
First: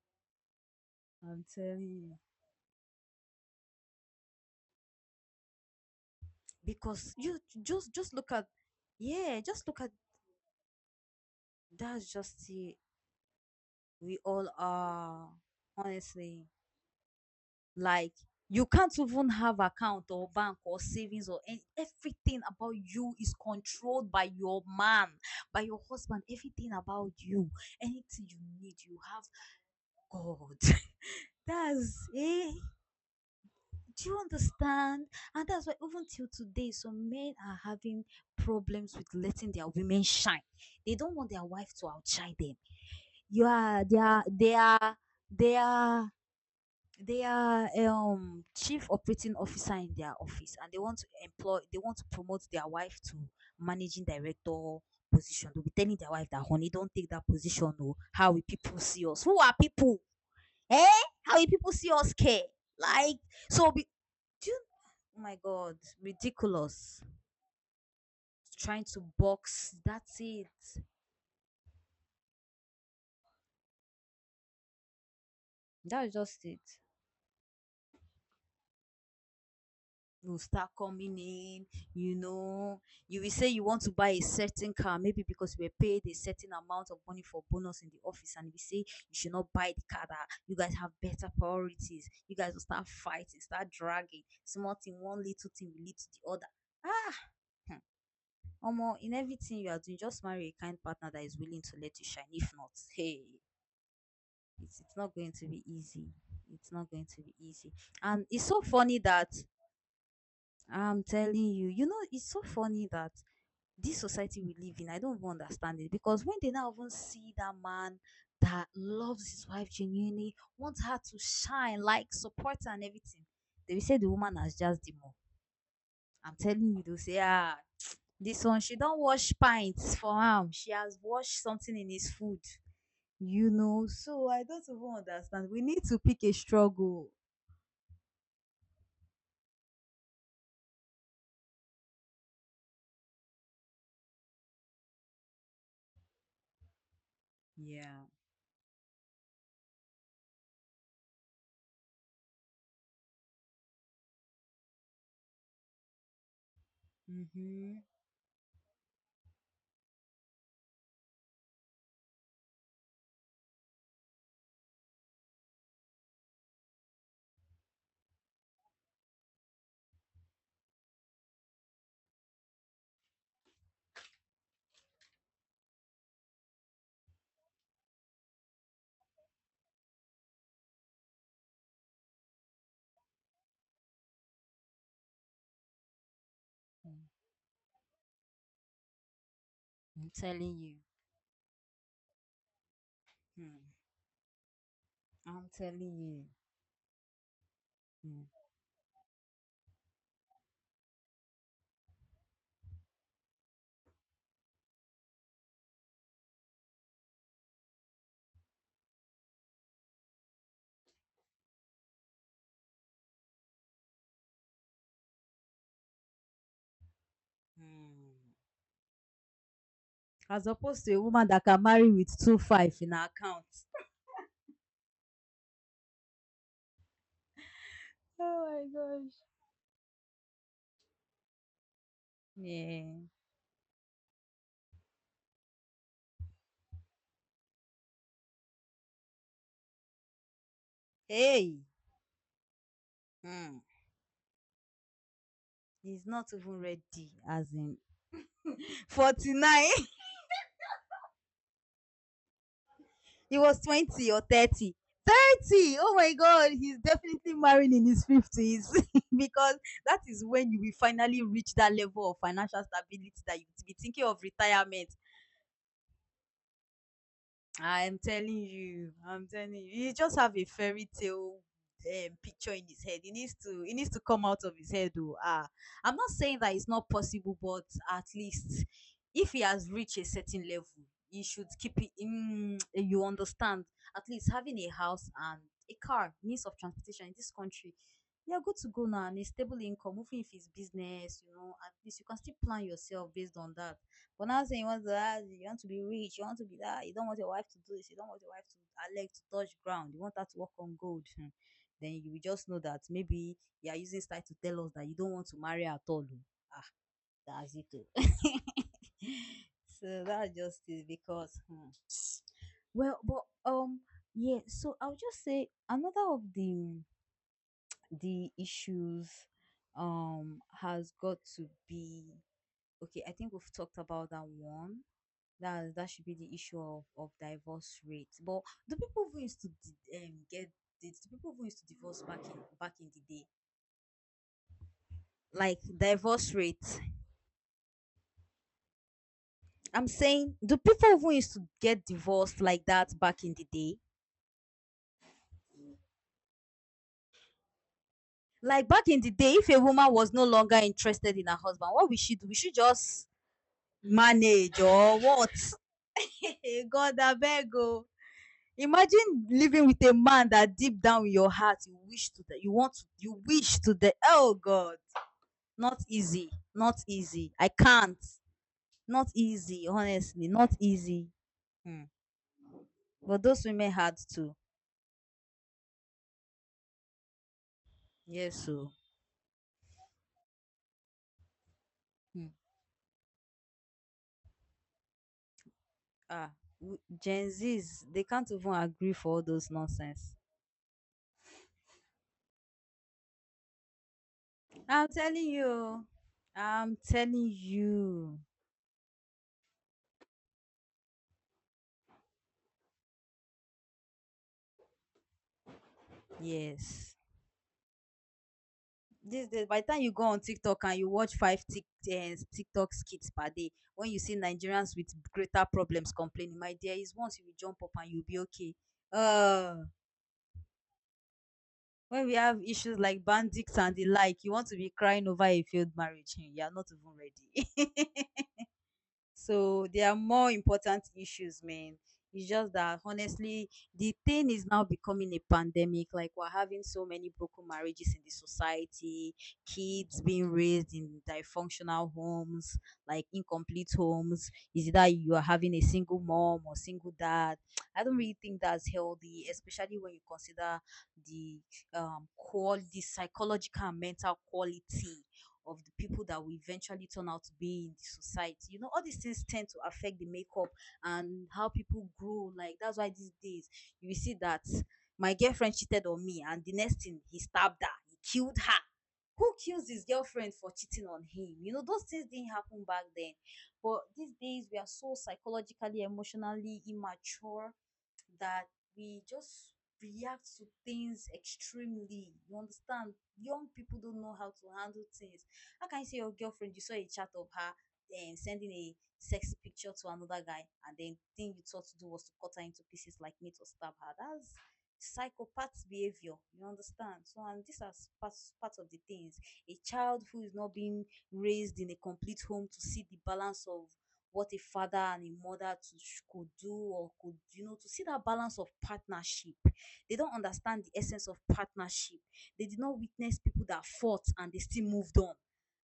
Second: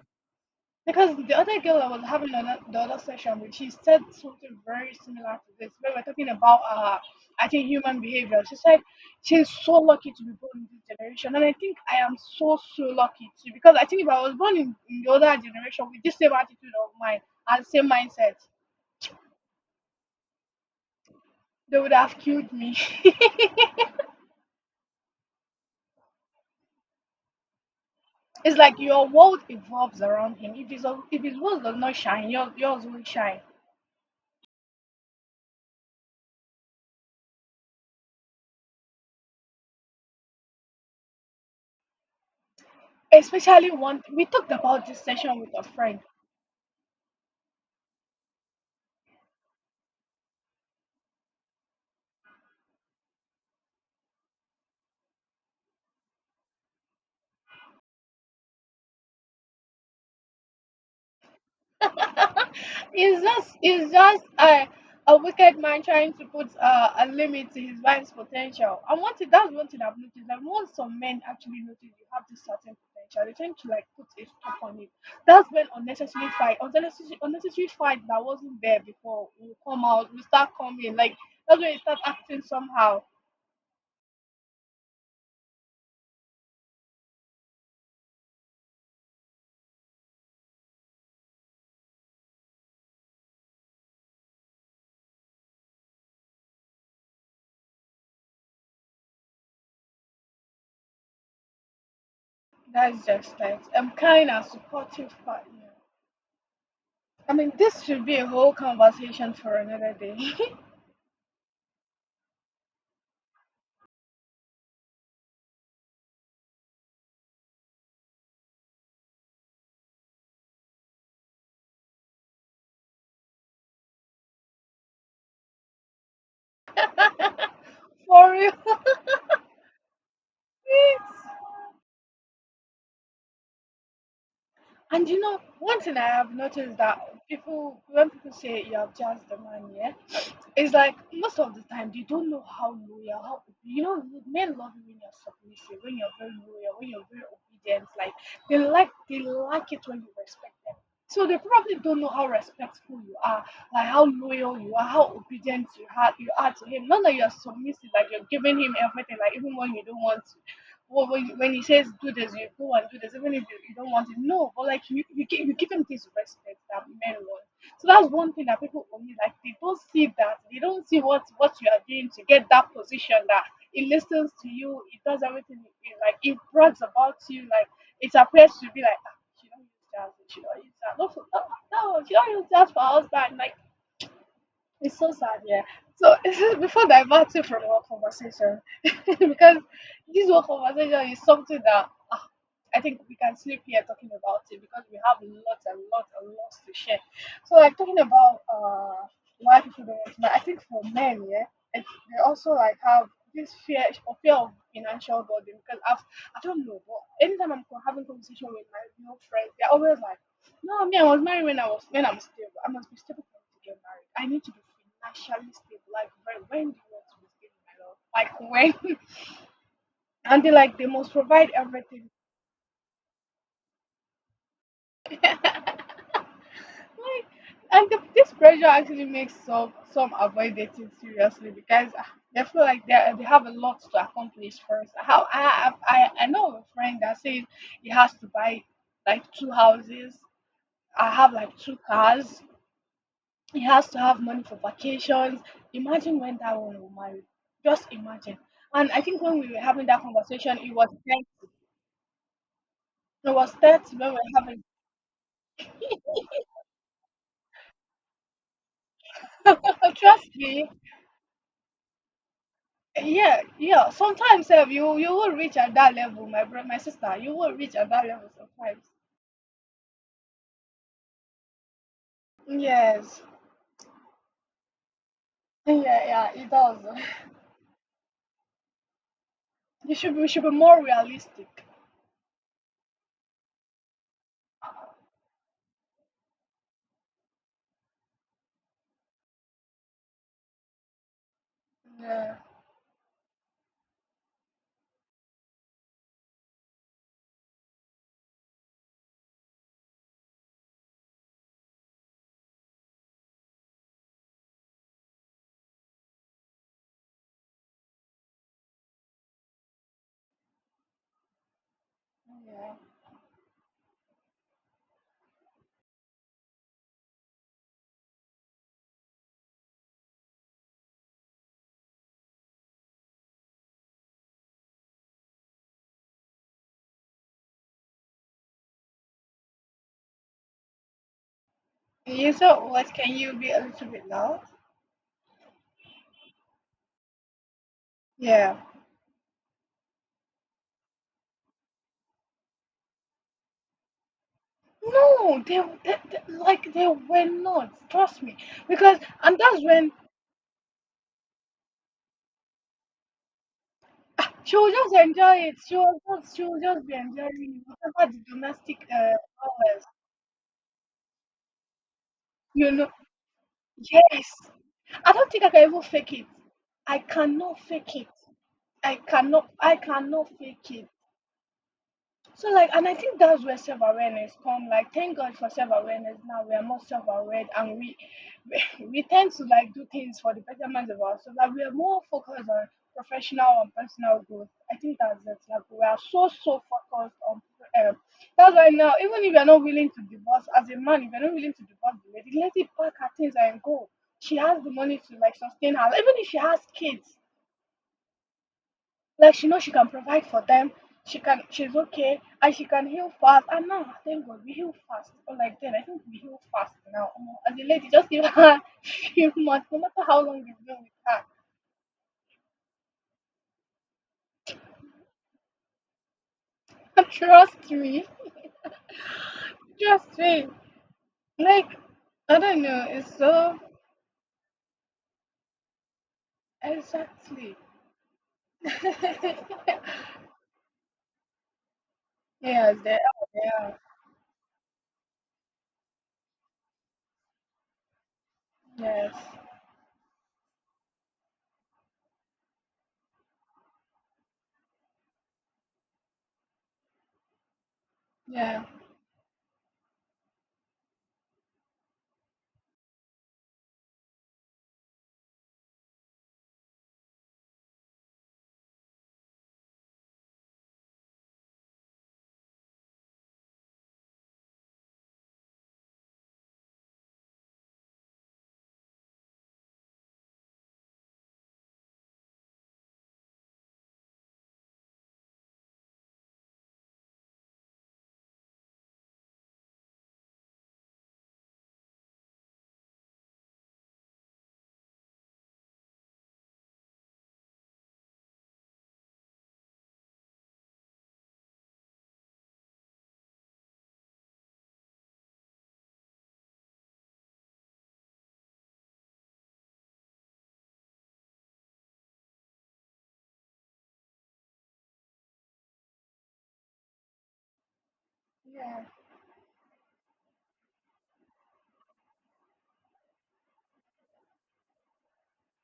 Speaker 1: Because the
Speaker 2: I'm
Speaker 1: other girl I
Speaker 2: telling
Speaker 1: was
Speaker 2: you.
Speaker 1: having another, the other session with, she said something very similar to this. We were talking about,
Speaker 2: Because, you
Speaker 1: I think, human
Speaker 2: just look
Speaker 1: behavior.
Speaker 2: at
Speaker 1: She said
Speaker 2: yeah,
Speaker 1: she's
Speaker 2: just
Speaker 1: so
Speaker 2: look at
Speaker 1: lucky to be born in this generation. And I think I
Speaker 2: that's
Speaker 1: am
Speaker 2: just
Speaker 1: so,
Speaker 2: it.
Speaker 1: so lucky too. Because I think if
Speaker 2: We
Speaker 1: I was
Speaker 2: all
Speaker 1: born in the
Speaker 2: are,
Speaker 1: older generation with this same
Speaker 2: honestly.
Speaker 1: attitude of mine and same
Speaker 2: Like
Speaker 1: mindset,
Speaker 2: you can't even have account or bank or savings or any,
Speaker 1: they would have
Speaker 2: everything
Speaker 1: killed
Speaker 2: about
Speaker 1: me.
Speaker 2: you
Speaker 1: [LAUGHS]
Speaker 2: is controlled by your man, by your husband, everything about you, anything you
Speaker 1: It's
Speaker 2: need
Speaker 1: like
Speaker 2: you
Speaker 1: your
Speaker 2: have.
Speaker 1: world evolves around him. If
Speaker 2: God.
Speaker 1: his own- if his
Speaker 2: [LAUGHS]
Speaker 1: world does not
Speaker 2: That's
Speaker 1: shine, yours
Speaker 2: eh,
Speaker 1: yours will shine.
Speaker 2: do you understand? And that's why even till today some men are having problems with letting their women shine. They don't want their wife to outshine them. You
Speaker 1: Especially
Speaker 2: are, they
Speaker 1: one we
Speaker 2: are
Speaker 1: talked
Speaker 2: they
Speaker 1: about
Speaker 2: are
Speaker 1: this session with
Speaker 2: they
Speaker 1: a friend.
Speaker 2: are, they are chief operating officer in their office and they want to employ, they want to promote their wife to managing director position. They'll be telling their wife that, honey, don't take that position, oh, how will people see us? Who are people? Eh, how will people see us? Care.
Speaker 1: [LAUGHS]
Speaker 2: Like,
Speaker 1: It's just
Speaker 2: so be,
Speaker 1: it's just
Speaker 2: do you,
Speaker 1: a
Speaker 2: oh my
Speaker 1: wicked
Speaker 2: god,
Speaker 1: man trying to put
Speaker 2: ridiculous,
Speaker 1: a limit to his wife's potential.
Speaker 2: trying
Speaker 1: And
Speaker 2: to
Speaker 1: one thing that's one
Speaker 2: box.
Speaker 1: thing I've
Speaker 2: That's
Speaker 1: noticed that
Speaker 2: it.
Speaker 1: once some men actually notice you have this certain potential, they tend to like put a stop on it. That's when
Speaker 2: That's
Speaker 1: unnecessary
Speaker 2: just
Speaker 1: fight,
Speaker 2: it.
Speaker 1: unnecessary fight that wasn't there before will come out, will
Speaker 2: Will
Speaker 1: start
Speaker 2: start
Speaker 1: coming. Like
Speaker 2: coming
Speaker 1: that's
Speaker 2: in,
Speaker 1: when you start
Speaker 2: you
Speaker 1: acting
Speaker 2: know.
Speaker 1: somehow.
Speaker 2: You will say you want to buy a certain car maybe because you were paid a certain amount of money for bonus in the office and we say you should not buy the car, that you guys have better priorities. You guys will start fighting, start dragging small thing, one little thing will lead to the other. Ah. Hmm. Omo, in everything you are doing, just marry a kind partner that is willing to let you shine. If not,
Speaker 1: That's
Speaker 2: hey,
Speaker 1: just it. I'm kind and
Speaker 2: it's
Speaker 1: supportive
Speaker 2: not going to be
Speaker 1: partner.
Speaker 2: easy. It's not going to
Speaker 1: I
Speaker 2: be
Speaker 1: mean,
Speaker 2: easy.
Speaker 1: this should be
Speaker 2: And
Speaker 1: a
Speaker 2: it's
Speaker 1: whole
Speaker 2: so funny that,
Speaker 1: conversation for another day.
Speaker 2: I'm telling you, you know, it's so funny that this society we live in, I don't even understand it, because when they now even see that man that loves his wife genuinely, wants her to shine, like support her and everything, they will say the woman has just the more. I'm telling you, they'll say, ah,
Speaker 1: [LAUGHS] For
Speaker 2: this
Speaker 1: real.
Speaker 2: one, she don't wash pints for him. She has
Speaker 1: Please.
Speaker 2: washed something in his food, you know. So I don't even
Speaker 1: And you know,
Speaker 2: understand. We
Speaker 1: one
Speaker 2: need
Speaker 1: thing
Speaker 2: to
Speaker 1: I
Speaker 2: pick a
Speaker 1: have noticed that
Speaker 2: struggle.
Speaker 1: people, when people say you have just the money, yeah, it's like most of the time they don't know how loyal, how you know, men love you when you're submissive, when you're very loyal, when you're very obedient.
Speaker 2: Yeah.
Speaker 1: Like they like it when you respect them. So they probably don't know how respectful you are, like how loyal you are, how obedient you are to him. Not that you're
Speaker 2: Mm-hmm.
Speaker 1: submissive, like you're giving him everything, like even when you don't want to. Well, when he says do this, you go and do this, even if you, you don't want it. No, but like you, you give him this respect that men want. So that's one thing that people for me like they don't see that they don't see what you are doing to get that position that it listens to you, it does everything it- like it brags about you, like it appears to be like "Ah, she don't use that, she don't use that. No, for- no, no, she don't use that for husband. Like it's so sad, yeah. So [LAUGHS] before
Speaker 2: I'm
Speaker 1: diverting from our conversation, [LAUGHS] because this whole
Speaker 2: telling you.
Speaker 1: conversation is something that ah, I think we can sleep
Speaker 2: Hmm.
Speaker 1: here talking about it because we have
Speaker 2: I'm
Speaker 1: lots and
Speaker 2: telling
Speaker 1: lots
Speaker 2: you.
Speaker 1: and lots to share. So like talking
Speaker 2: Mm.
Speaker 1: about why people don't want to marry, I think for men, yeah, it's, they also like have this fear or fear of financial burden because I've I don't know, but anytime I'm having conversation with my male friends, they're always like no, me, I was married when I was when I'm stable. I must be stable for me to get married. I need to be financially stable. Like when do you want to be stable, my love?
Speaker 2: Mm.
Speaker 1: Like when? [LAUGHS] And
Speaker 2: As
Speaker 1: they like they
Speaker 2: opposed to a
Speaker 1: must
Speaker 2: woman that
Speaker 1: provide
Speaker 2: can marry
Speaker 1: everything.
Speaker 2: with 2 5 in her account.
Speaker 1: Like this
Speaker 2: Oh my
Speaker 1: pressure actually
Speaker 2: gosh.
Speaker 1: makes some avoid dating seriously because they feel like
Speaker 2: Yeah.
Speaker 1: they have a lot to accomplish first. How I know of a friend that says he has to buy like two houses. I have like
Speaker 2: Hey.
Speaker 1: two cars.
Speaker 2: Mm.
Speaker 1: He has to have money for vacations.
Speaker 2: He's
Speaker 1: Imagine
Speaker 2: not
Speaker 1: when that
Speaker 2: even
Speaker 1: one will
Speaker 2: ready.
Speaker 1: marry.
Speaker 2: As in
Speaker 1: Just imagine. And I think
Speaker 2: forty
Speaker 1: when we were
Speaker 2: nine.
Speaker 1: having
Speaker 2: [LAUGHS]
Speaker 1: that conversation, it was 30. It
Speaker 2: He
Speaker 1: was
Speaker 2: was
Speaker 1: 30 when
Speaker 2: 20
Speaker 1: we
Speaker 2: or
Speaker 1: were having.
Speaker 2: 30. 30. Oh my God. He's definitely marrying in his fifties [LAUGHS] because
Speaker 1: [LAUGHS]
Speaker 2: that is
Speaker 1: Trust
Speaker 2: when you
Speaker 1: me.
Speaker 2: will finally reach that level of financial stability that
Speaker 1: Yeah,
Speaker 2: you will be
Speaker 1: yeah.
Speaker 2: thinking of
Speaker 1: Sometimes sef,
Speaker 2: retirement.
Speaker 1: you will reach at that level, my brother, my sister. You will reach at that level sometimes.
Speaker 2: I'm telling you, he just have a fairy tale picture in his head. He
Speaker 1: Yes.
Speaker 2: needs to, it needs to come out of his head. Though, ah,
Speaker 1: Yeah,
Speaker 2: I'm not
Speaker 1: yeah,
Speaker 2: saying
Speaker 1: it
Speaker 2: that it's
Speaker 1: does.
Speaker 2: not
Speaker 1: [LAUGHS]
Speaker 2: possible, but at least if he has
Speaker 1: You
Speaker 2: reached a
Speaker 1: should be, we should
Speaker 2: certain
Speaker 1: be
Speaker 2: level,
Speaker 1: more
Speaker 2: he should
Speaker 1: realistic.
Speaker 2: keep it. In, [TSK] you understand? At least having a house and a car, means of transportation in this country. You're good to go now, and a stable income, even if it's business, you know, at least you can still
Speaker 1: Yeah,
Speaker 2: plan yourself based on that. But now saying you want to have, you want to be rich, you want to be that, you don't want your wife to do this, you don't want your wife to her leg to touch ground, you want her to walk on gold. [LAUGHS] Then you will just know that maybe you are using style to tell us that you don't want to marry at all. Oh. That's it. [LAUGHS] So that's just it because, hmm,
Speaker 1: yeah.
Speaker 2: well, but um yeah, so I'll just say another of the issues has got to be, okay, I think we've talked about that one. That that should be the issue of divorce rates. But the people who used to get dates, the people who used to divorce back
Speaker 1: You,
Speaker 2: in,
Speaker 1: so
Speaker 2: back in
Speaker 1: what,
Speaker 2: the
Speaker 1: can
Speaker 2: day,
Speaker 1: you be a little bit loud?
Speaker 2: like divorce rates.
Speaker 1: Yeah.
Speaker 2: I'm saying the people who used to get divorced like that back in the day.
Speaker 1: No, like they were not. Trust me,
Speaker 2: Like back
Speaker 1: because
Speaker 2: in the day,
Speaker 1: and
Speaker 2: if a
Speaker 1: that's when
Speaker 2: woman was no longer interested in her husband, what we should do? We should just
Speaker 1: she
Speaker 2: manage
Speaker 1: will just
Speaker 2: or what?
Speaker 1: enjoy
Speaker 2: [LAUGHS]
Speaker 1: it. She will just she will
Speaker 2: Hey,
Speaker 1: just be
Speaker 2: God, I beg
Speaker 1: enjoying
Speaker 2: you.
Speaker 1: whatever the domestic
Speaker 2: Imagine living with
Speaker 1: hours.
Speaker 2: a man that deep down in your heart you wish to, that you
Speaker 1: You
Speaker 2: want to,
Speaker 1: know,
Speaker 2: you wish to the, oh
Speaker 1: yes.
Speaker 2: God.
Speaker 1: I don't think I can even
Speaker 2: Not
Speaker 1: fake it.
Speaker 2: easy, not
Speaker 1: I
Speaker 2: easy. I
Speaker 1: cannot fake
Speaker 2: can't.
Speaker 1: it. I
Speaker 2: Not
Speaker 1: cannot.
Speaker 2: easy,
Speaker 1: I
Speaker 2: honestly,
Speaker 1: cannot
Speaker 2: not
Speaker 1: fake it.
Speaker 2: easy. Mm.
Speaker 1: So like, and I think
Speaker 2: But
Speaker 1: that's
Speaker 2: those
Speaker 1: where
Speaker 2: women
Speaker 1: self
Speaker 2: had
Speaker 1: awareness
Speaker 2: to.
Speaker 1: come. Like, thank God for self awareness. Now we are more self aware, and we,
Speaker 2: Yes, so,
Speaker 1: [LAUGHS] we tend to like do things for the betterment of ourselves. Like we are more
Speaker 2: mm.
Speaker 1: focused on professional and personal growth. I think that's it. Like we are so
Speaker 2: Ah,
Speaker 1: so
Speaker 2: w-
Speaker 1: focused
Speaker 2: Gen
Speaker 1: on.
Speaker 2: Zs,
Speaker 1: Um,
Speaker 2: they can't even
Speaker 1: that's why now,
Speaker 2: agree for
Speaker 1: even
Speaker 2: all
Speaker 1: if you're
Speaker 2: those
Speaker 1: not willing to
Speaker 2: nonsense.
Speaker 1: divorce as a man, if you're not willing to divorce the lady, let it pack her things and go. She has the
Speaker 2: I'm
Speaker 1: money to
Speaker 2: telling
Speaker 1: like sustain
Speaker 2: you,
Speaker 1: her. Even if she has
Speaker 2: I'm
Speaker 1: kids,
Speaker 2: telling you,
Speaker 1: like she knows she can provide for them. She can. She's okay, and she can heal fast. And now, thank God, we heal fast. Or like then, I think we heal fast
Speaker 2: yes.
Speaker 1: now. Omo, as a lady, just give her [LAUGHS] a
Speaker 2: These
Speaker 1: few
Speaker 2: days, by the
Speaker 1: months, no
Speaker 2: time you
Speaker 1: matter
Speaker 2: go
Speaker 1: how
Speaker 2: on
Speaker 1: long
Speaker 2: TikTok
Speaker 1: you've been
Speaker 2: and you
Speaker 1: with
Speaker 2: watch
Speaker 1: her.
Speaker 2: five TikTok skits per day, when you see Nigerians with greater problems complaining, my dear, is
Speaker 1: [LAUGHS]
Speaker 2: once you will jump
Speaker 1: Trust
Speaker 2: up and you'll
Speaker 1: me.
Speaker 2: be okay. Uh,
Speaker 1: Trust me. Like
Speaker 2: when we
Speaker 1: I
Speaker 2: have
Speaker 1: don't
Speaker 2: issues
Speaker 1: know.
Speaker 2: like
Speaker 1: It's
Speaker 2: bandits
Speaker 1: so
Speaker 2: and the like, you want to be crying over a failed marriage. [LAUGHS] You are not even
Speaker 1: exactly.
Speaker 2: ready. [LAUGHS]
Speaker 1: [LAUGHS]
Speaker 2: So there are more important issues, man. It's
Speaker 1: Yes,
Speaker 2: just
Speaker 1: they
Speaker 2: that
Speaker 1: are. They are.
Speaker 2: honestly, the thing is now becoming a pandemic. Like we're having so many broken marriages in the
Speaker 1: Yes.
Speaker 2: society,
Speaker 1: [LAUGHS]
Speaker 2: kids being raised in dysfunctional homes, like incomplete homes. Is it that you are having a single mom or single dad? [TSK] I don't really think
Speaker 1: Yeah.
Speaker 2: that's healthy, especially when you consider the quality, psychological and mental quality of the people that we eventually turn out to be in the society. You know, all these things tend to affect the makeup and how people grow. Like that's why these days you will see that my girlfriend cheated on me, and the next thing he stabbed her, he killed her. Who kills his girlfriend for cheating on him? You know, those things didn't happen back then. But these days, we are so psychologically, emotionally immature that we just react to things extremely. You understand? Young people don't know how to handle things. How can you say your girlfriend, you saw a chat of her sending a sexy picture to another guy, and then the thing you thought to do was to cut her into pieces like meat or stab her? That's psychopath behavior, you understand. So and this are part, part of the things a child who is not being raised in a complete home to see the balance of what a father and a mother to, could do, or could, you know, to see that balance of
Speaker 1: Yeah.
Speaker 2: partnership. They don't understand the essence of partnership. They did not witness people that fought and they still moved on.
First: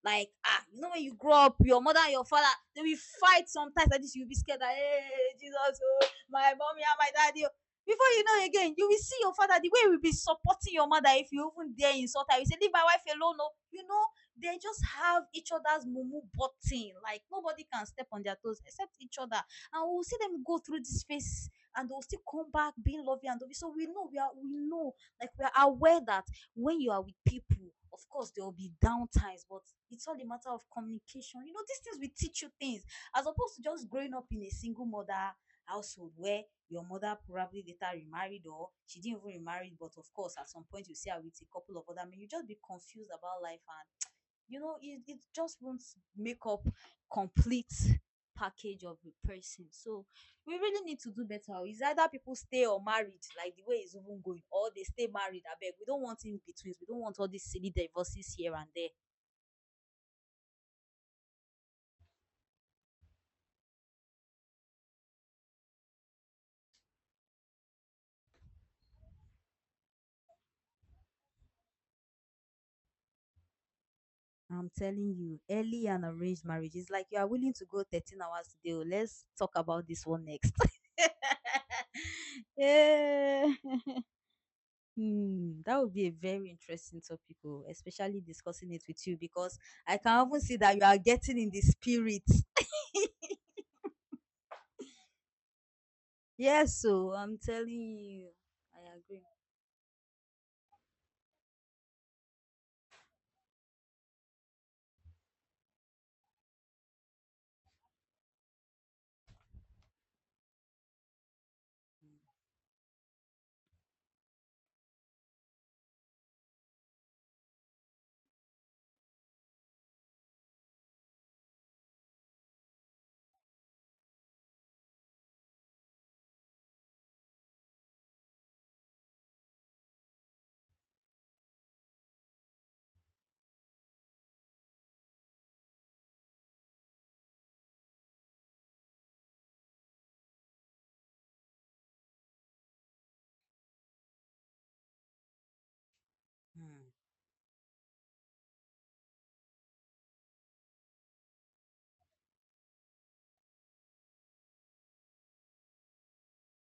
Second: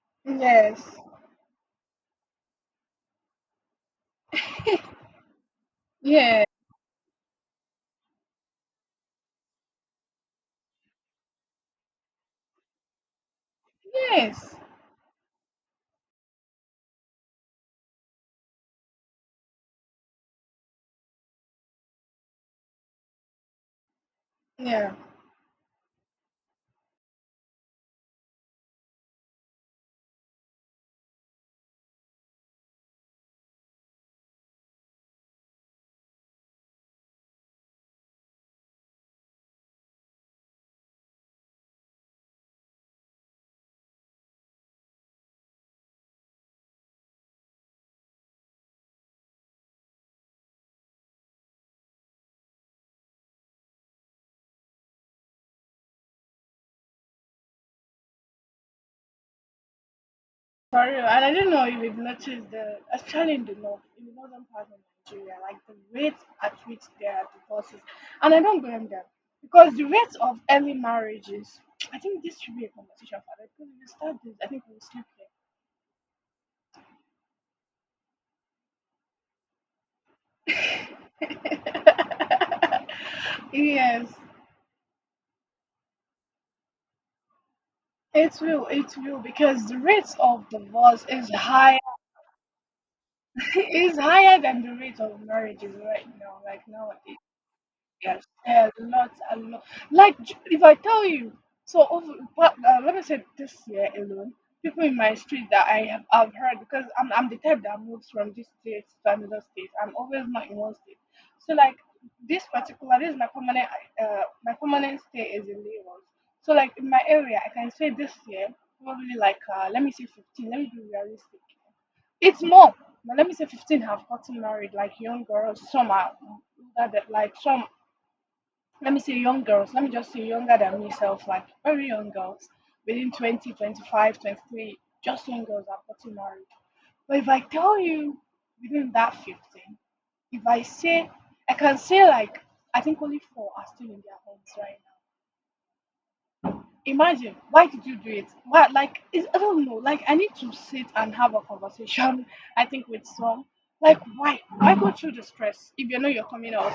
Speaker 2: Like, ah, you know,
Speaker 1: Yes.
Speaker 2: when you grow up, your mother and your father, they will fight sometimes like this, you'll be scared that,
Speaker 1: [LAUGHS]
Speaker 2: hey, Jesus, oh,
Speaker 1: Yeah.
Speaker 2: my mommy and my daddy, oh. Before you know again, you will see your father, the way he will be supporting your mother, if you even dare insult her, you say leave my wife alone, no, you know,
Speaker 1: Yes.
Speaker 2: they just have each other's mumu button. Like nobody can step on their toes except each other. And we'll see them go through this phase and they'll still come back being lovey and dovey. So we know, we are, we know,
Speaker 1: Yeah.
Speaker 2: like we are aware that when you are with people, of course there will be down times. But it's all a matter of communication. You know, these things will teach you things, as opposed to just growing up in a single mother household where your mother probably later remarried, or she didn't even remarry, but of course at some point you see her with a couple of other men. You just be confused about life, and you know it, it just won't make up complete package of the person. So we really need to do better. It's either people stay or married like the way it's even going, or they stay married, I beg. We don't want in betweens, we don't want all these silly divorces here and there.
Speaker 1: For real, and I don't know if you've noticed the especially in the north, in the northern part of Nigeria, like the rates at which there are divorces, and I don't blame them because the rates of early marriages. [TSK] I think this should be a conversation for that
Speaker 2: I'm
Speaker 1: because
Speaker 2: telling you, early and arranged marriage is like you are willing to go 13 hours a day. Oh, let's talk about this one
Speaker 1: if
Speaker 2: next.
Speaker 1: we start this, I think
Speaker 2: [LAUGHS]
Speaker 1: we'll
Speaker 2: Yeah.
Speaker 1: sleep here. [LAUGHS] Yes,
Speaker 2: Hmm, that would be a very interesting topic, oh, especially discussing it
Speaker 1: it
Speaker 2: with you,
Speaker 1: will
Speaker 2: because
Speaker 1: because the
Speaker 2: I
Speaker 1: rates
Speaker 2: can even
Speaker 1: of
Speaker 2: see that you are
Speaker 1: divorce is
Speaker 2: getting in the
Speaker 1: higher.
Speaker 2: spirit.
Speaker 1: [LAUGHS] Is higher than the rate of marriages right now, like
Speaker 2: Yes, so
Speaker 1: nowadays.
Speaker 2: I'm telling
Speaker 1: Yes,
Speaker 2: you,
Speaker 1: yeah, a
Speaker 2: I
Speaker 1: lot,
Speaker 2: agree.
Speaker 1: a lot. Like, j- if I tell you, so over, but, let me say this year alone, people in my street that I have, I've heard because I'm the type that moves from this state to another state. I'm always not in one state. So like this is my permanent stay is in Lagos. So like in my area, I can say this year probably like let me say 15. Let me be realistic. It's more. Now, let me say 15 have gotten married, like young girls. Some are older than, like, some let me say young girls, let me just say younger than myself, like very young girls within 20, 25, 23, just young girls are getting married. But if I tell you, within that 15, if I say, I can say like, I think only 4 are still in their homes right now.
Speaker 2: Hmm.
Speaker 1: Imagine, why did you do it? Why? Like it's, I don't know, like I need to sit and have a conversation. [LAUGHS] I think with some, like why go through the stress if you know you're coming out?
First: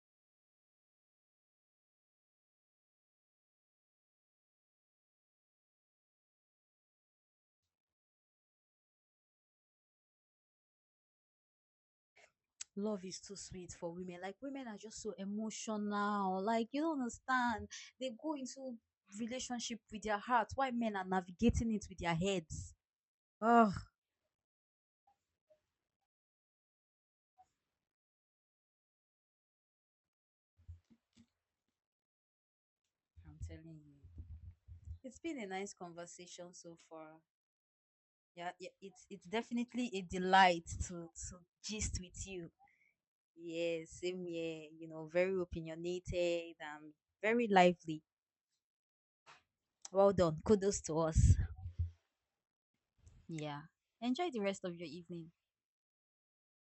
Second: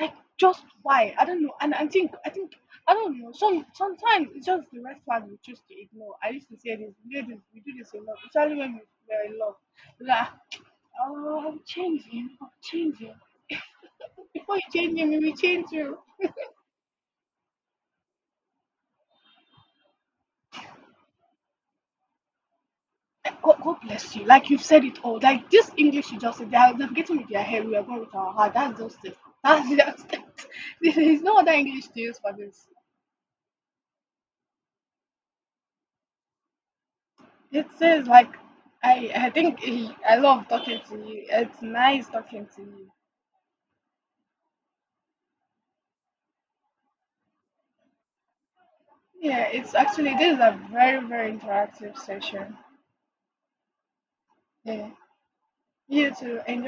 Speaker 1: Like just why? I don't know. And I think I don't know. Sometimes it's just the red flag we choose to ignore. I used to say this, we do this a lot, especially when we were in love. Like, oh, I'm changing, I'm
Speaker 2: Love
Speaker 1: changing.
Speaker 2: is too sweet for women. Like
Speaker 1: Before you
Speaker 2: women are
Speaker 1: change
Speaker 2: just
Speaker 1: him,
Speaker 2: so
Speaker 1: we will change you.
Speaker 2: emotional. Like you don't understand. They go into relationship with their heart. Why men are navigating it with their heads?
Speaker 1: Like,
Speaker 2: Oh,
Speaker 1: God bless you. Like you've said it all. Like this English you just said, they are navigating with their head, we are going with our heart. That's just it. That's just it. [LAUGHS] There is no other English to use for this.
Speaker 2: I'm telling you. It's been a nice conversation so far.
Speaker 1: It says like
Speaker 2: Yeah, yeah, it's
Speaker 1: I
Speaker 2: it's
Speaker 1: I think
Speaker 2: definitely
Speaker 1: he,
Speaker 2: a
Speaker 1: I love
Speaker 2: delight
Speaker 1: talking to
Speaker 2: to
Speaker 1: you.
Speaker 2: to
Speaker 1: It's
Speaker 2: gist
Speaker 1: nice
Speaker 2: with
Speaker 1: talking
Speaker 2: you.
Speaker 1: to you.
Speaker 2: Yes, same here. You know, very opinionated and very lively.
Speaker 1: Yeah, it's
Speaker 2: Well
Speaker 1: actually, this
Speaker 2: done.
Speaker 1: is a
Speaker 2: Kudos to
Speaker 1: very
Speaker 2: us.
Speaker 1: interactive session.
Speaker 2: Yeah. Enjoy the rest of your
Speaker 1: Yeah,
Speaker 2: evening.
Speaker 1: you too. Enjoy